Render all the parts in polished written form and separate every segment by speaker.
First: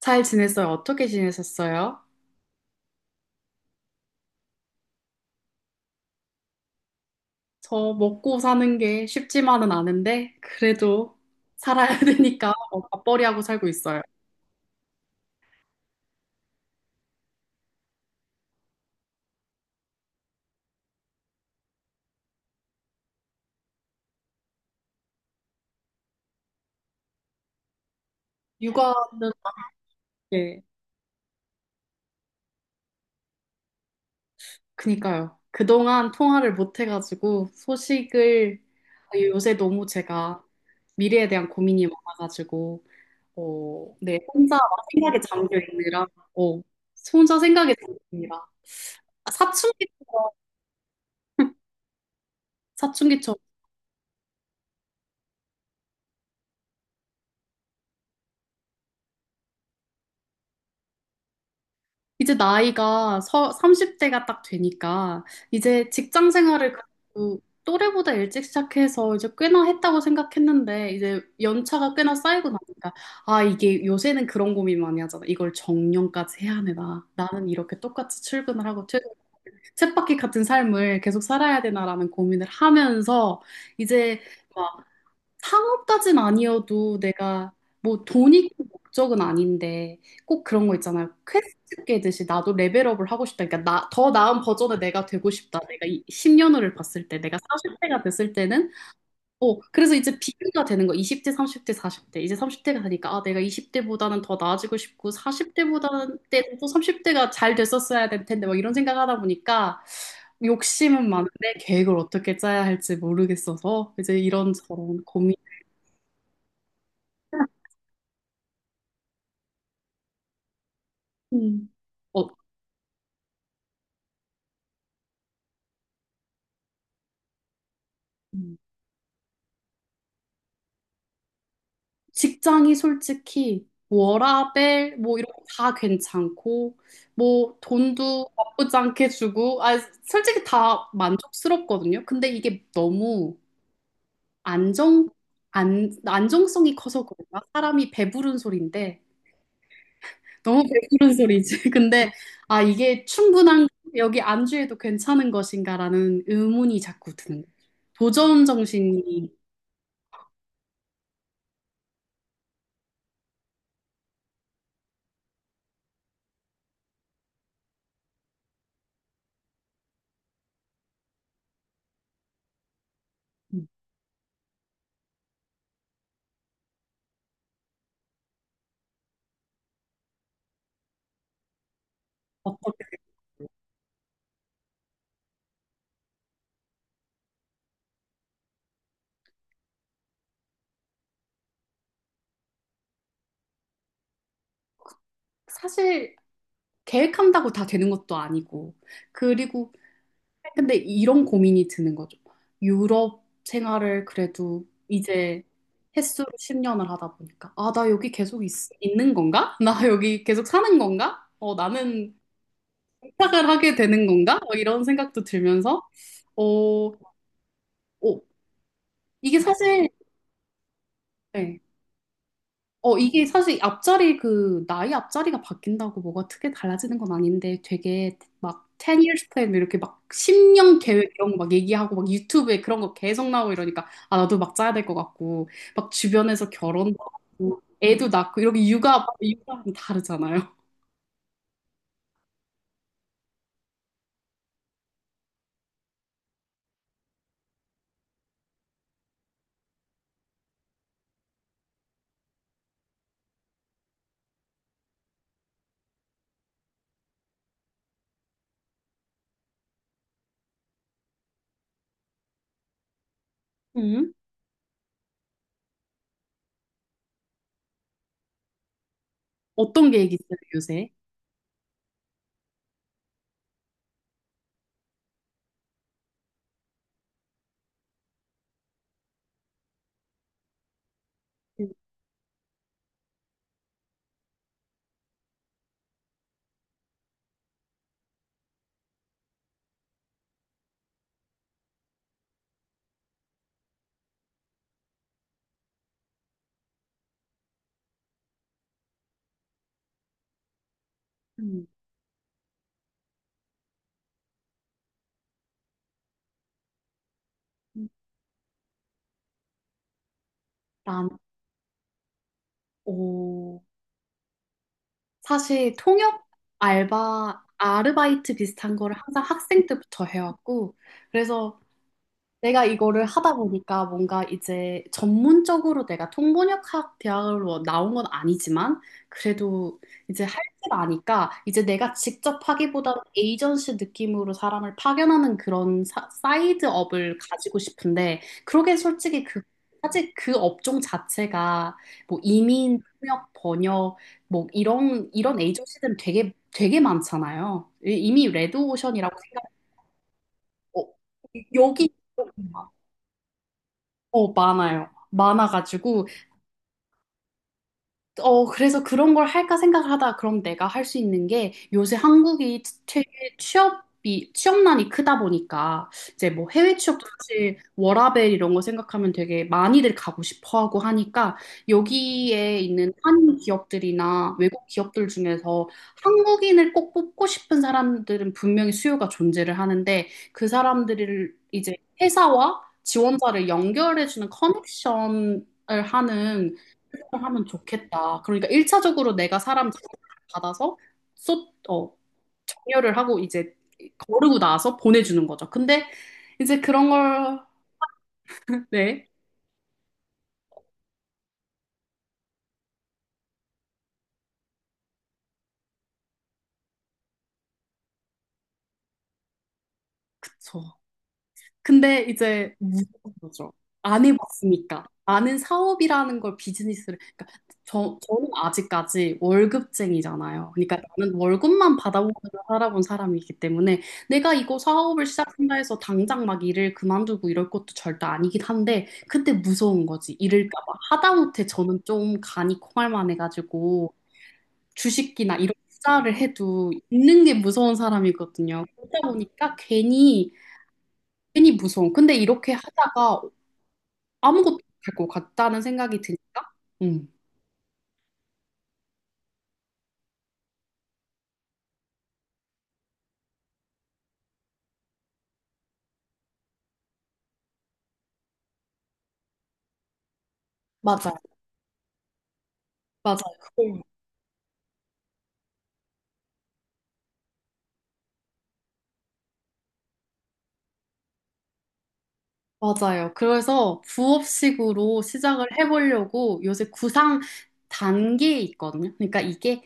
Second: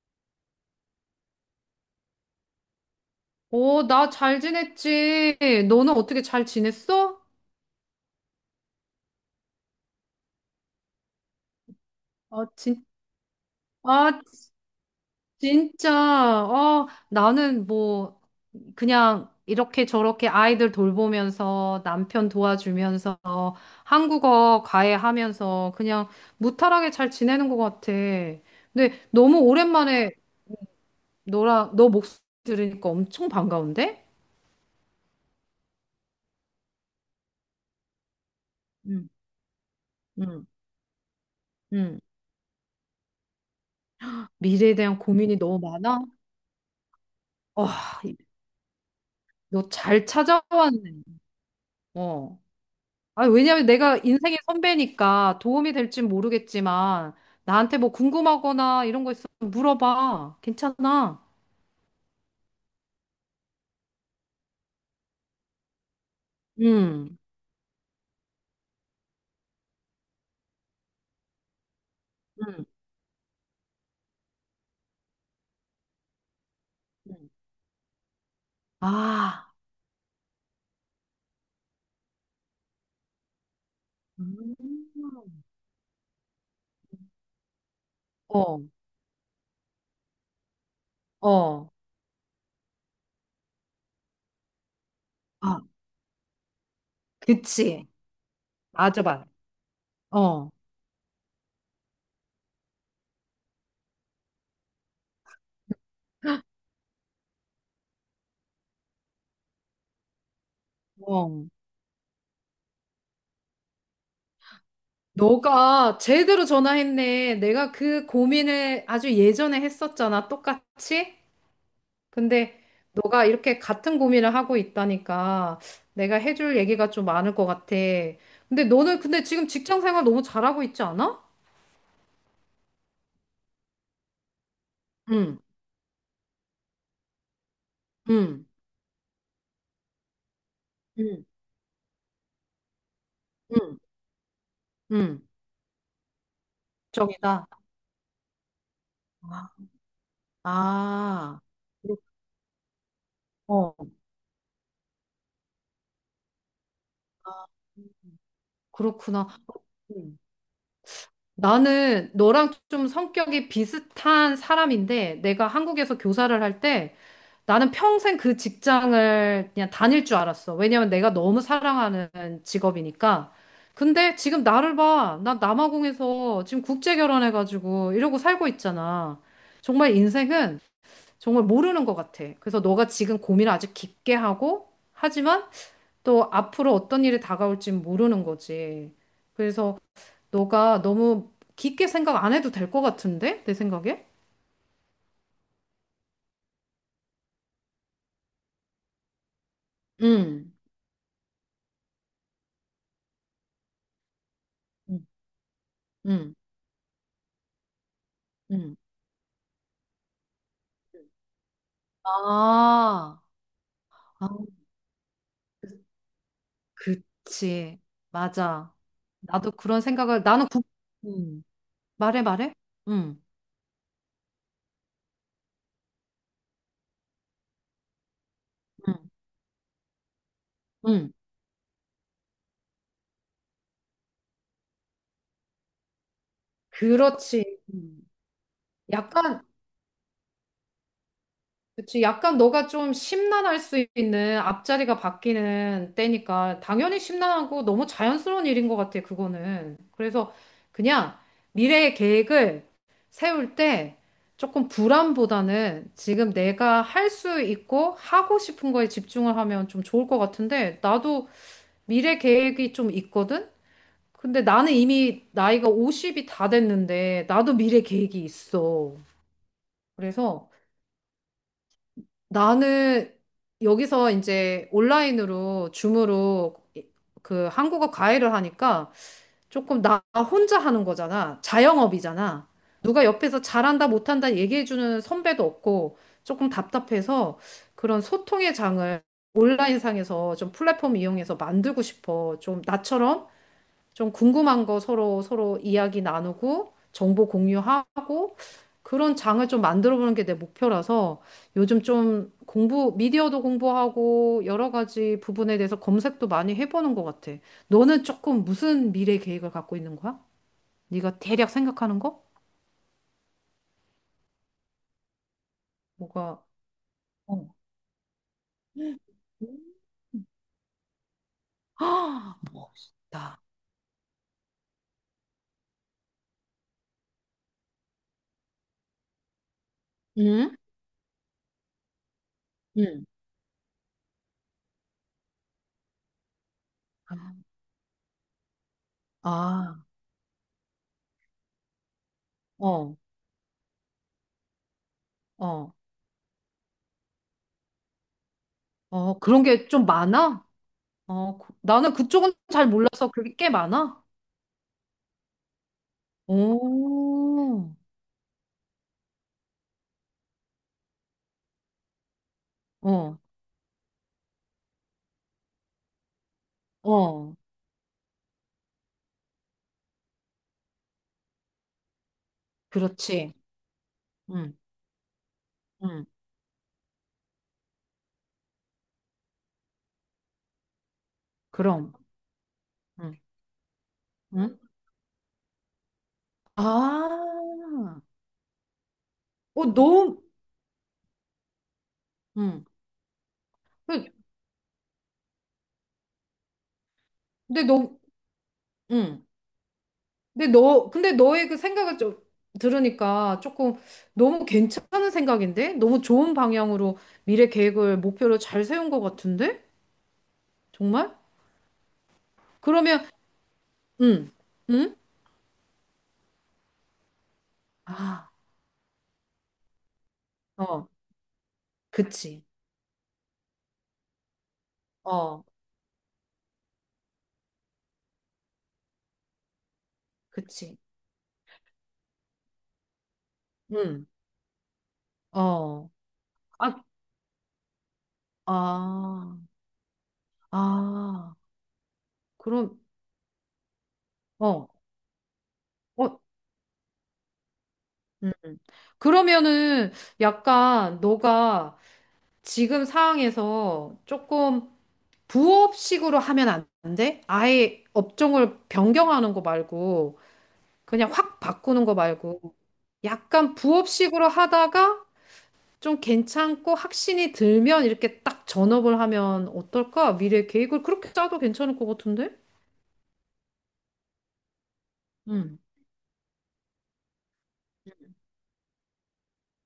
Speaker 1: 잘 지냈어요? 어떻게 지내셨어요?
Speaker 2: 오, 나 잘 지냈지. 너는 어떻게 잘 지냈어?
Speaker 1: 저 먹고 사는 게 쉽지만은 않은데, 그래도 살아야
Speaker 2: 아,
Speaker 1: 되니까 뭐 맞벌이하고 살고 있어요.
Speaker 2: 아, 진짜. 아, 나는 뭐, 그냥 이렇게 저렇게 아이들 돌보면서 남편 도와주면서 한국어 과외하면서 그냥 무탈하게 잘 지내는 것 같아. 근데
Speaker 1: 육아는,
Speaker 2: 너무 오랜만에
Speaker 1: 예,
Speaker 2: 너 목소리 들으니까 엄청 반가운데?
Speaker 1: 그니까요. 그동안 통화를 못 해가지고 소식을
Speaker 2: 응,
Speaker 1: 요새 너무 제가
Speaker 2: 응.
Speaker 1: 미래에 대한 고민이
Speaker 2: 응.
Speaker 1: 많아가지고, 네, 혼자 막
Speaker 2: 미래에 대한
Speaker 1: 생각에
Speaker 2: 고민이
Speaker 1: 잠겨
Speaker 2: 너무 많아?
Speaker 1: 있느라, 어, 혼자 생각에
Speaker 2: 와,
Speaker 1: 잠깁니다. 아,
Speaker 2: 너
Speaker 1: 사춘기,
Speaker 2: 잘 찾아왔네. 어. 아,
Speaker 1: 사춘기처럼.
Speaker 2: 왜냐면 내가 인생의 선배니까 도움이 될진 모르겠지만 나한테 뭐 궁금하거나 이런 거 있으면 물어봐. 괜찮아.
Speaker 1: 이제 나이가 30대가 딱 되니까 이제 직장 생활을
Speaker 2: 응.
Speaker 1: 그래도 또래보다 일찍 시작해서 이제 꽤나 했다고 생각했는데 이제 연차가 꽤나 쌓이고
Speaker 2: 응.
Speaker 1: 나니까 이게 요새는 그런 고민 많이 하잖아. 이걸 정년까지 해야 되나?
Speaker 2: 응.
Speaker 1: 나는 이렇게 똑같이 출근을 하고
Speaker 2: 아.
Speaker 1: 쳇바퀴 같은 삶을 계속 살아야 되나라는 고민을 하면서 이제
Speaker 2: 음.
Speaker 1: 상업까진 아니어도 내가 뭐 돈이
Speaker 2: 어.
Speaker 1: 꼭 목적은 아닌데 꼭 그런 거 있잖아요.
Speaker 2: 어.
Speaker 1: 퀘스트 깨듯이 나도 레벨업을 하고 싶다. 그러니까 나, 더 나은 버전의 내가 되고 싶다.
Speaker 2: 아,
Speaker 1: 내가 이 10년을 봤을 때, 내가
Speaker 2: 그치.
Speaker 1: 40대가 됐을 때는
Speaker 2: 맞아, 맞아.
Speaker 1: 그래서 이제
Speaker 2: 어.
Speaker 1: 비교가 되는 거. 20대, 30대, 40대. 이제 30대가 되니까 아, 내가 20대보다는 더 나아지고 싶고 40대보다는 때는 또 30대가 잘 됐었어야 될 텐데 막 이런 생각하다 보니까 욕심은
Speaker 2: 어.
Speaker 1: 많은데 계획을 어떻게 짜야 할지 모르겠어서 이제 이런저런 고민.
Speaker 2: 너가 제대로 전화했네. 내가 그 고민을 아주 예전에 했었잖아. 똑같이.
Speaker 1: 음. 어,
Speaker 2: 근데 너가 이렇게 같은 고민을 하고 있다니까 내가 해줄 얘기가 좀 많을 것 같아.
Speaker 1: 음,
Speaker 2: 근데 너는 근데 지금 직장 생활 너무 잘하고 있지 않아?
Speaker 1: 직장이 솔직히 워라밸 뭐 이런
Speaker 2: 응,
Speaker 1: 거 다 괜찮고 뭐 돈도
Speaker 2: 응,
Speaker 1: 나쁘지 않게 주고 솔직히 다
Speaker 2: 응,
Speaker 1: 만족스럽거든요. 근데 이게 너무
Speaker 2: 응,
Speaker 1: 안정
Speaker 2: 응.
Speaker 1: 안 안정성이 커서 그런가?
Speaker 2: 정이다.
Speaker 1: 사람이 배부른 소리인데
Speaker 2: 아,
Speaker 1: 너무 배부른
Speaker 2: 아.
Speaker 1: 소리지.
Speaker 2: 그렇-
Speaker 1: 근데 이게 충분한
Speaker 2: 어.
Speaker 1: 여기 안주해도 괜찮은 것인가라는 의문이 자꾸 드는
Speaker 2: 아,
Speaker 1: 거죠. 도전
Speaker 2: 그렇구나.
Speaker 1: 정신이
Speaker 2: 음. 나는 너랑 좀 성격이 비슷한 사람인데 내가 한국에서 교사를 할때 나는 평생 그 직장을 그냥 다닐 줄 알았어. 왜냐면 내가 너무 사랑하는 직업이니까. 근데 지금 나를 봐. 나 남아공에서 지금 국제 결혼해가지고 이러고 살고 있잖아. 정말 인생은 정말 모르는 것 같아. 그래서 너가
Speaker 1: 어떻게
Speaker 2: 지금 고민을 아주 깊게 하고, 하지만 또 앞으로 어떤 일이 다가올지 모르는 거지. 그래서 너가 너무 깊게 생각 안 해도 될 것 같은데? 내 생각에?
Speaker 1: 사실 계획한다고 다 되는 것도 아니고. 그리고,
Speaker 2: 응,
Speaker 1: 근데 이런 고민이 드는 거죠. 유럽 생활을 그래도
Speaker 2: 응,
Speaker 1: 이제 횟수로
Speaker 2: 응.
Speaker 1: 10년을 하다 보니까, 아, 나 여기
Speaker 2: 응.
Speaker 1: 는 건가? 나 여기 계속 사는 건가? 나는
Speaker 2: 아,
Speaker 1: 부탁을 하게 되는
Speaker 2: 아.
Speaker 1: 건가? 뭐 이런 생각도 들면서, 어, 어,
Speaker 2: 그치. 맞아.
Speaker 1: 이게
Speaker 2: 나도 그런
Speaker 1: 사실,
Speaker 2: 생각을, 음.
Speaker 1: 네.
Speaker 2: 말해, 말해? 응,
Speaker 1: 이게 사실 앞자리 그 나이 앞자리가 바뀐다고 뭐가 크게 달라지는 건 아닌데 되게 막 10
Speaker 2: 응,
Speaker 1: years plan 이렇게 막 10년 계획
Speaker 2: 응.
Speaker 1: 이런 거 막 얘기하고 막 유튜브에 그런 거 계속 나오고 이러니까 아 나도 막 짜야 될 것 같고 막 주변에서 결혼도
Speaker 2: 그렇지.
Speaker 1: 하고
Speaker 2: 음.
Speaker 1: 애도 낳고 이렇게 육아
Speaker 2: 약간,
Speaker 1: 육아는 다르잖아요.
Speaker 2: 그치. 약간 너가 좀 심란할 수 있는 앞자리가 바뀌는 때니까, 당연히 심란하고 너무 자연스러운 일인 것 같아, 그거는. 그래서 그냥 미래의 계획을 세울 때 조금 불안보다는 지금 내가 할 수 있고 하고 싶은 거에 집중을 하면 좀 좋을 것 같은데, 나도 미래 계획이 좀 있거든?
Speaker 1: 음.
Speaker 2: 근데 나는 이미 나이가 50이 다 됐는데, 나도 미래 계획이 있어.
Speaker 1: 어떤 계획 있어요,
Speaker 2: 그래서
Speaker 1: 요새?
Speaker 2: 나는 여기서 이제 온라인으로, 줌으로 그 한국어 과외를 하니까 조금 나 혼자 하는 거잖아. 자영업이잖아. 누가 옆에서 잘한다, 못한다 얘기해주는 선배도 없고, 조금 답답해서 그런 소통의 장을 온라인상에서 좀 플랫폼 이용해서 만들고 싶어. 좀 나처럼 좀 궁금한 거 서로 서로 이야기 나누고 정보 공유하고 그런 장을 좀 만들어 보는 게 내 목표라서
Speaker 1: 음.
Speaker 2: 요즘 좀 공부, 미디어도 공부하고 여러 가지 부분에 대해서 검색도 많이 해보는 것 같아.
Speaker 1: 음.
Speaker 2: 너는 조금 무슨 미래 계획을 갖고 있는 거야?
Speaker 1: 난,
Speaker 2: 네가 대략 생각하는 거?
Speaker 1: 어, 사실 통역
Speaker 2: 뭐가?
Speaker 1: 알바,
Speaker 2: 어.
Speaker 1: 아르바이트 비슷한 거를 항상 학생 때부터 해왔고, 그래서
Speaker 2: 아,
Speaker 1: 내가 이거를 하다
Speaker 2: 나.
Speaker 1: 보니까 뭔가 이제 전문적으로 내가 통번역학 대학으로 나온 건 아니지만 그래도 이제 할
Speaker 2: 응?
Speaker 1: 줄 아니까 이제 내가 직접 하기보다는
Speaker 2: 응.
Speaker 1: 에이전시 느낌으로 사람을 파견하는 이드 업을 가지고 싶은데 그러게 솔직히
Speaker 2: 아,
Speaker 1: 사실 그 업종 자체가 뭐 이민,
Speaker 2: 어,
Speaker 1: 통역, 번역 뭐 이런
Speaker 2: 어,
Speaker 1: 에이전시들은 되게 되게 많잖아요. 이미 레드오션이라고
Speaker 2: 어,
Speaker 1: 생각
Speaker 2: 그런 게 좀 많아?
Speaker 1: 어,
Speaker 2: 어,
Speaker 1: 여기
Speaker 2: 나는 그쪽은 잘 몰라서 그게 꽤 많아?
Speaker 1: 많아요. 많아가지고,
Speaker 2: 오,
Speaker 1: 그래서 그런 걸 할까 생각을 하다 그럼 내가 할 수 있는 게 요새 한국이 최
Speaker 2: 어,
Speaker 1: 취업이 취업난이 크다 보니까 이제 뭐 해외 취업도
Speaker 2: 어,
Speaker 1: 사실 워라밸 이런 거 생각하면 되게 많이들 가고 싶어 하고 하니까 여기에 있는
Speaker 2: 그렇지.
Speaker 1: 한인 기업들이나
Speaker 2: 응,
Speaker 1: 외국 기업들 중에서
Speaker 2: 응,
Speaker 1: 한국인을 꼭 뽑고 싶은 사람들은 분명히 수요가 존재를 하는데 그 사람들을 이제
Speaker 2: 그럼,
Speaker 1: 회사와
Speaker 2: 응,
Speaker 1: 지원자를 연결해주는
Speaker 2: 응.
Speaker 1: 커넥션을 하는
Speaker 2: 아,
Speaker 1: 하면 좋겠다. 그러니까 일차적으로 내가
Speaker 2: 어,
Speaker 1: 사람 제보를
Speaker 2: 너,
Speaker 1: 받아서 쏟, 어,
Speaker 2: 응.
Speaker 1: 정렬을 하고 이제
Speaker 2: 그-
Speaker 1: 거르고 나서 보내주는 거죠. 근데 이제 그런 걸,
Speaker 2: 근데 너,
Speaker 1: 네,
Speaker 2: 응. 근데 너, 근데 너의 그 생각을 좀 들으니까 조금 너무 괜찮은 생각인데? 너무 좋은 방향으로 미래 계획을, 목표를 잘 세운 것 같은데?
Speaker 1: 그쵸.
Speaker 2: 정말?
Speaker 1: 근데 이제
Speaker 2: 그러면,
Speaker 1: 무서운 거죠. 안
Speaker 2: 응,
Speaker 1: 해봤으니까
Speaker 2: 응?
Speaker 1: 아는 사업이라는 걸 비즈니스를 그러니까 저는
Speaker 2: 아,
Speaker 1: 아직까지 월급쟁이잖아요. 그러니까
Speaker 2: 어,
Speaker 1: 나는 월급만 받아오면서
Speaker 2: 그치.
Speaker 1: 살아본 사람이기 때문에 내가 이거 사업을
Speaker 2: 어,
Speaker 1: 시작한다 해서 당장 막 일을 그만두고 이럴 것도 절대 아니긴 한데 근데 무서운 거지 이럴까 봐
Speaker 2: 그치.
Speaker 1: 하다못해 저는 좀 간이 콩알만 해가지고
Speaker 2: 응,
Speaker 1: 주식이나 이런
Speaker 2: 어.
Speaker 1: 투자를 해도
Speaker 2: 아,
Speaker 1: 있는 게 무서운 사람이거든요. 그러다
Speaker 2: 아.
Speaker 1: 보니까
Speaker 2: 아,
Speaker 1: 괜히 무서워. 근데 이렇게
Speaker 2: 그럼,
Speaker 1: 하다가 아무것도
Speaker 2: 어,
Speaker 1: 못할 것 같다는 생각이
Speaker 2: 어,
Speaker 1: 드니까. 음.
Speaker 2: 음. 그러면은 약간 너가 지금 상황에서 조금 부업식으로 하면 안 돼? 아예 업종을 변경하는 거 말고, 그냥
Speaker 1: 맞아요.
Speaker 2: 확 바꾸는 거 말고,
Speaker 1: 맞아요.
Speaker 2: 약간 부업식으로 하다가 좀 괜찮고 확신이 들면 이렇게 딱 전업을 하면 어떨까? 미래 계획을 그렇게 짜도 괜찮을 것 같은데?
Speaker 1: 맞아요. 그래서 부업식으로 시작을
Speaker 2: 응,
Speaker 1: 해보려고 요새 구상 단계에 있거든요. 그러니까 이게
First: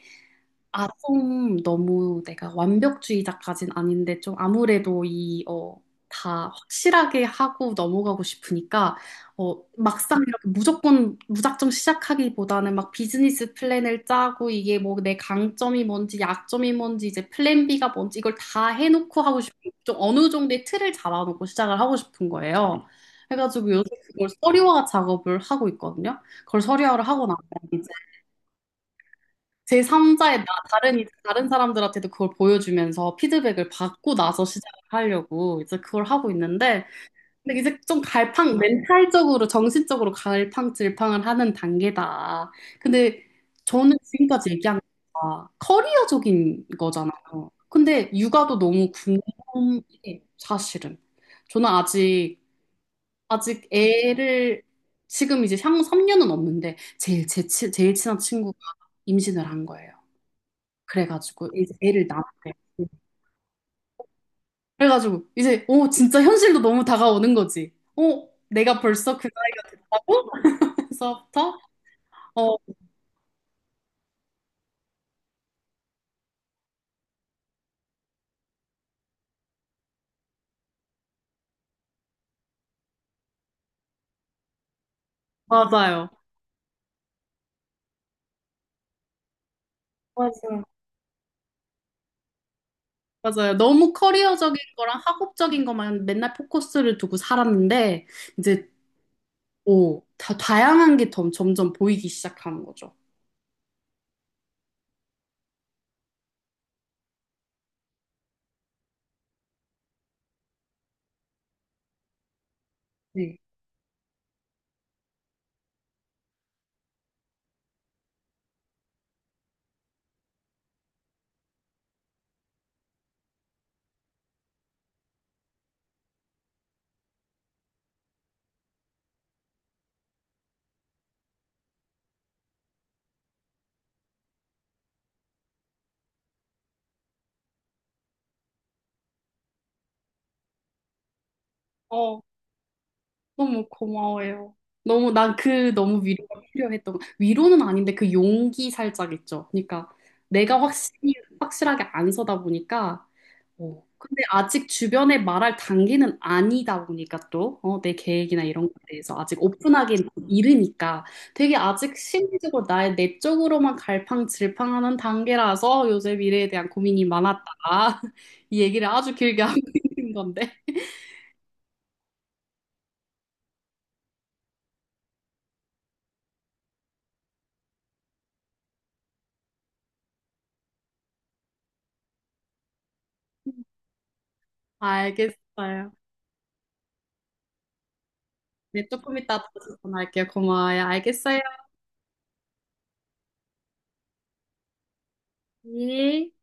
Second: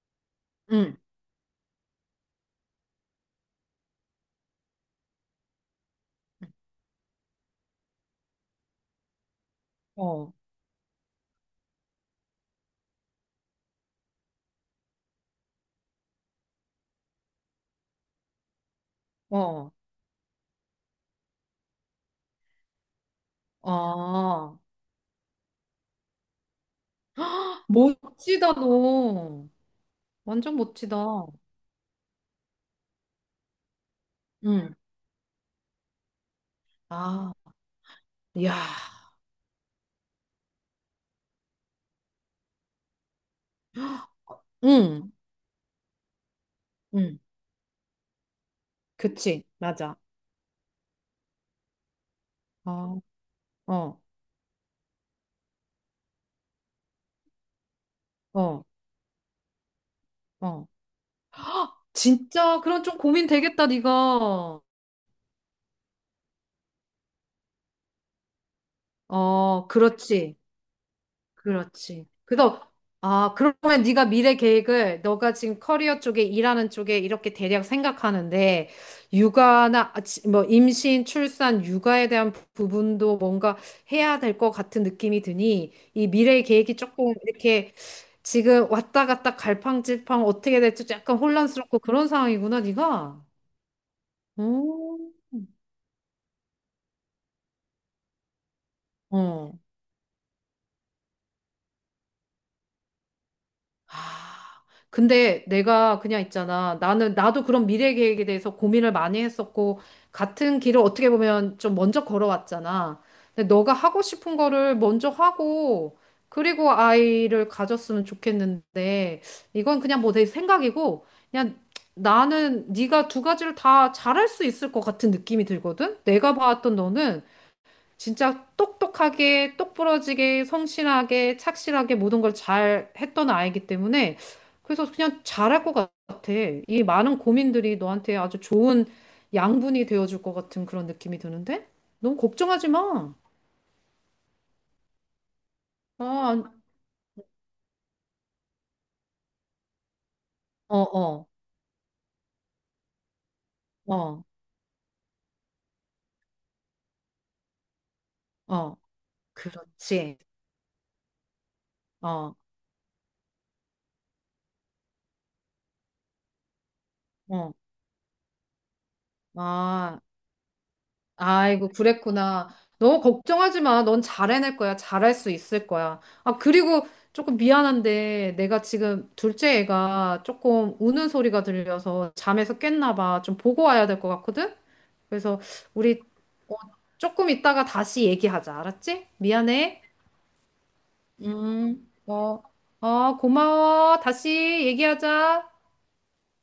Speaker 2: 응,
Speaker 1: 좀 너무 내가 완벽주의자까진 아닌데 좀 아무래도 다 확실하게 하고 넘어가고 싶으니까 막상
Speaker 2: 어,
Speaker 1: 이렇게 무조건 무작정 시작하기보다는 막 비즈니스 플랜을 짜고 이게 뭐 내 강점이 뭔지 약점이 뭔지 이제 플랜 B가 뭔지 이걸 다 해놓고 하고
Speaker 2: 어,
Speaker 1: 싶은 좀 어느 정도의 틀을 잡아놓고 시작을 하고 싶은 거예요. 해가지고 요새 그걸
Speaker 2: 어.
Speaker 1: 서류화 작업을 하고 있거든요. 그걸 서류화를 하고 나면
Speaker 2: 멋지다, 너.
Speaker 1: 제3자의 나
Speaker 2: 완전 멋지다.
Speaker 1: 다른 사람들한테도 그걸 보여주면서 피드백을 받고 나서
Speaker 2: 응,
Speaker 1: 시작을 하려고 이제 그걸 하고 있는데
Speaker 2: 아,
Speaker 1: 근데 이제 좀
Speaker 2: 야,
Speaker 1: 갈팡 멘탈적으로 정신적으로 갈팡질팡을 하는 단계다. 근데 저는 지금까지 얘기한
Speaker 2: 응,
Speaker 1: 거가 커리어적인
Speaker 2: 응,
Speaker 1: 거잖아요. 근데 육아도 너무
Speaker 2: 그치, 맞아.
Speaker 1: 궁금해 사실은. 저는
Speaker 2: 어,
Speaker 1: 아직
Speaker 2: 어,
Speaker 1: 애를 지금 이제 향후 3년은 없는데 제일 제일 친한 친구가
Speaker 2: 어,
Speaker 1: 임신을 한 거예요.
Speaker 2: 어.
Speaker 1: 그래가지고 이제 애를 낳았대.
Speaker 2: 진짜, 그런 좀 고민 되겠다, 네가.
Speaker 1: 그래가지고 이제 진짜 현실도 너무 다가오는 거지. 내가 벌써 그
Speaker 2: 어,
Speaker 1: 나이가 됐다고?
Speaker 2: 그렇지.
Speaker 1: 그래서부터
Speaker 2: 그렇지.
Speaker 1: 어.
Speaker 2: 그래서 아, 그러면 네가 미래 계획을 너가 지금 커리어 쪽에 일하는 쪽에 이렇게 대략 생각하는데 육아나 아, 뭐 임신, 출산, 육아에 대한 부분도 뭔가 해야 될 것 같은 느낌이 드니 이
Speaker 1: 맞아요.
Speaker 2: 미래 계획이 조금 이렇게 지금 왔다 갔다 갈팡질팡 어떻게
Speaker 1: 맞아요.
Speaker 2: 될지 약간 혼란스럽고 그런 상황이구나, 네가.
Speaker 1: 맞아요. 너무 커리어적인
Speaker 2: 오,
Speaker 1: 거랑 학업적인 것만 맨날 포커스를 두고 살았는데 이제
Speaker 2: 어.
Speaker 1: 다 다양한 게 점점 보이기 시작하는 거죠.
Speaker 2: 아. 근데 내가 그냥 있잖아. 나도 그런 미래 계획에 대해서 고민을 많이 했었고, 같은 길을 어떻게 보면 좀 먼저 걸어왔잖아.
Speaker 1: 네.
Speaker 2: 근데 너가 하고 싶은 거를 먼저 하고, 그리고 아이를 가졌으면 좋겠는데, 이건 그냥 뭐 내 생각이고, 그냥 나는 네가 두 가지를 다 잘할 수 있을 것 같은 느낌이 들거든? 내가 봤던 너는 진짜 똑똑하게, 똑부러지게, 성실하게, 착실하게 모든 걸 잘 했던 아이기 때문에 그래서 그냥 잘할 것 같아. 이 많은 고민들이 너한테 아주 좋은 양분이 되어줄 것 같은 그런 느낌이 드는데? 너무
Speaker 1: 어,
Speaker 2: 걱정하지 마.
Speaker 1: 너무 고마워요. 너무 난 그 너무
Speaker 2: 아,
Speaker 1: 위로가
Speaker 2: 안-
Speaker 1: 필요했던 거. 위로는 아닌데 그 용기 살짝 있죠. 그러니까 내가
Speaker 2: 어,
Speaker 1: 확실히
Speaker 2: 어,
Speaker 1: 확실하게 안 서다 보니까 어. 근데
Speaker 2: 어,
Speaker 1: 아직 주변에 말할 단계는 아니다 보니까 또 내 계획이나 이런 것에
Speaker 2: 어.
Speaker 1: 대해서 아직 오픈하기
Speaker 2: 그렇지.
Speaker 1: 이르니까 되게 아직
Speaker 2: 어,
Speaker 1: 심리적으로 나의 내적으로만 갈팡질팡하는 단계라서 요새 미래에 대한 고민이 많았다.
Speaker 2: 어.
Speaker 1: 이 얘기를 아주 길게 하고
Speaker 2: 아.
Speaker 1: 있는 건데
Speaker 2: 아이고, 그랬구나. 너 걱정하지 마. 넌 잘해낼 거야. 잘할 수 있을 거야. 아, 그리고 조금 미안한데 내가 지금 둘째 애가 조금 우는 소리가 들려서 잠에서 깼나 봐. 좀 보고 와야 될 것 같거든? 그래서
Speaker 1: 알겠어요.
Speaker 2: 우리 어, 조금 있다가 다시 얘기하자.
Speaker 1: 네,
Speaker 2: 알았지?
Speaker 1: 조금 이따 다시
Speaker 2: 미안해.
Speaker 1: 전화할게요. 고마워요. 알겠어요.
Speaker 2: 어, 어, 고마워. 다시 얘기하자.
Speaker 1: 예.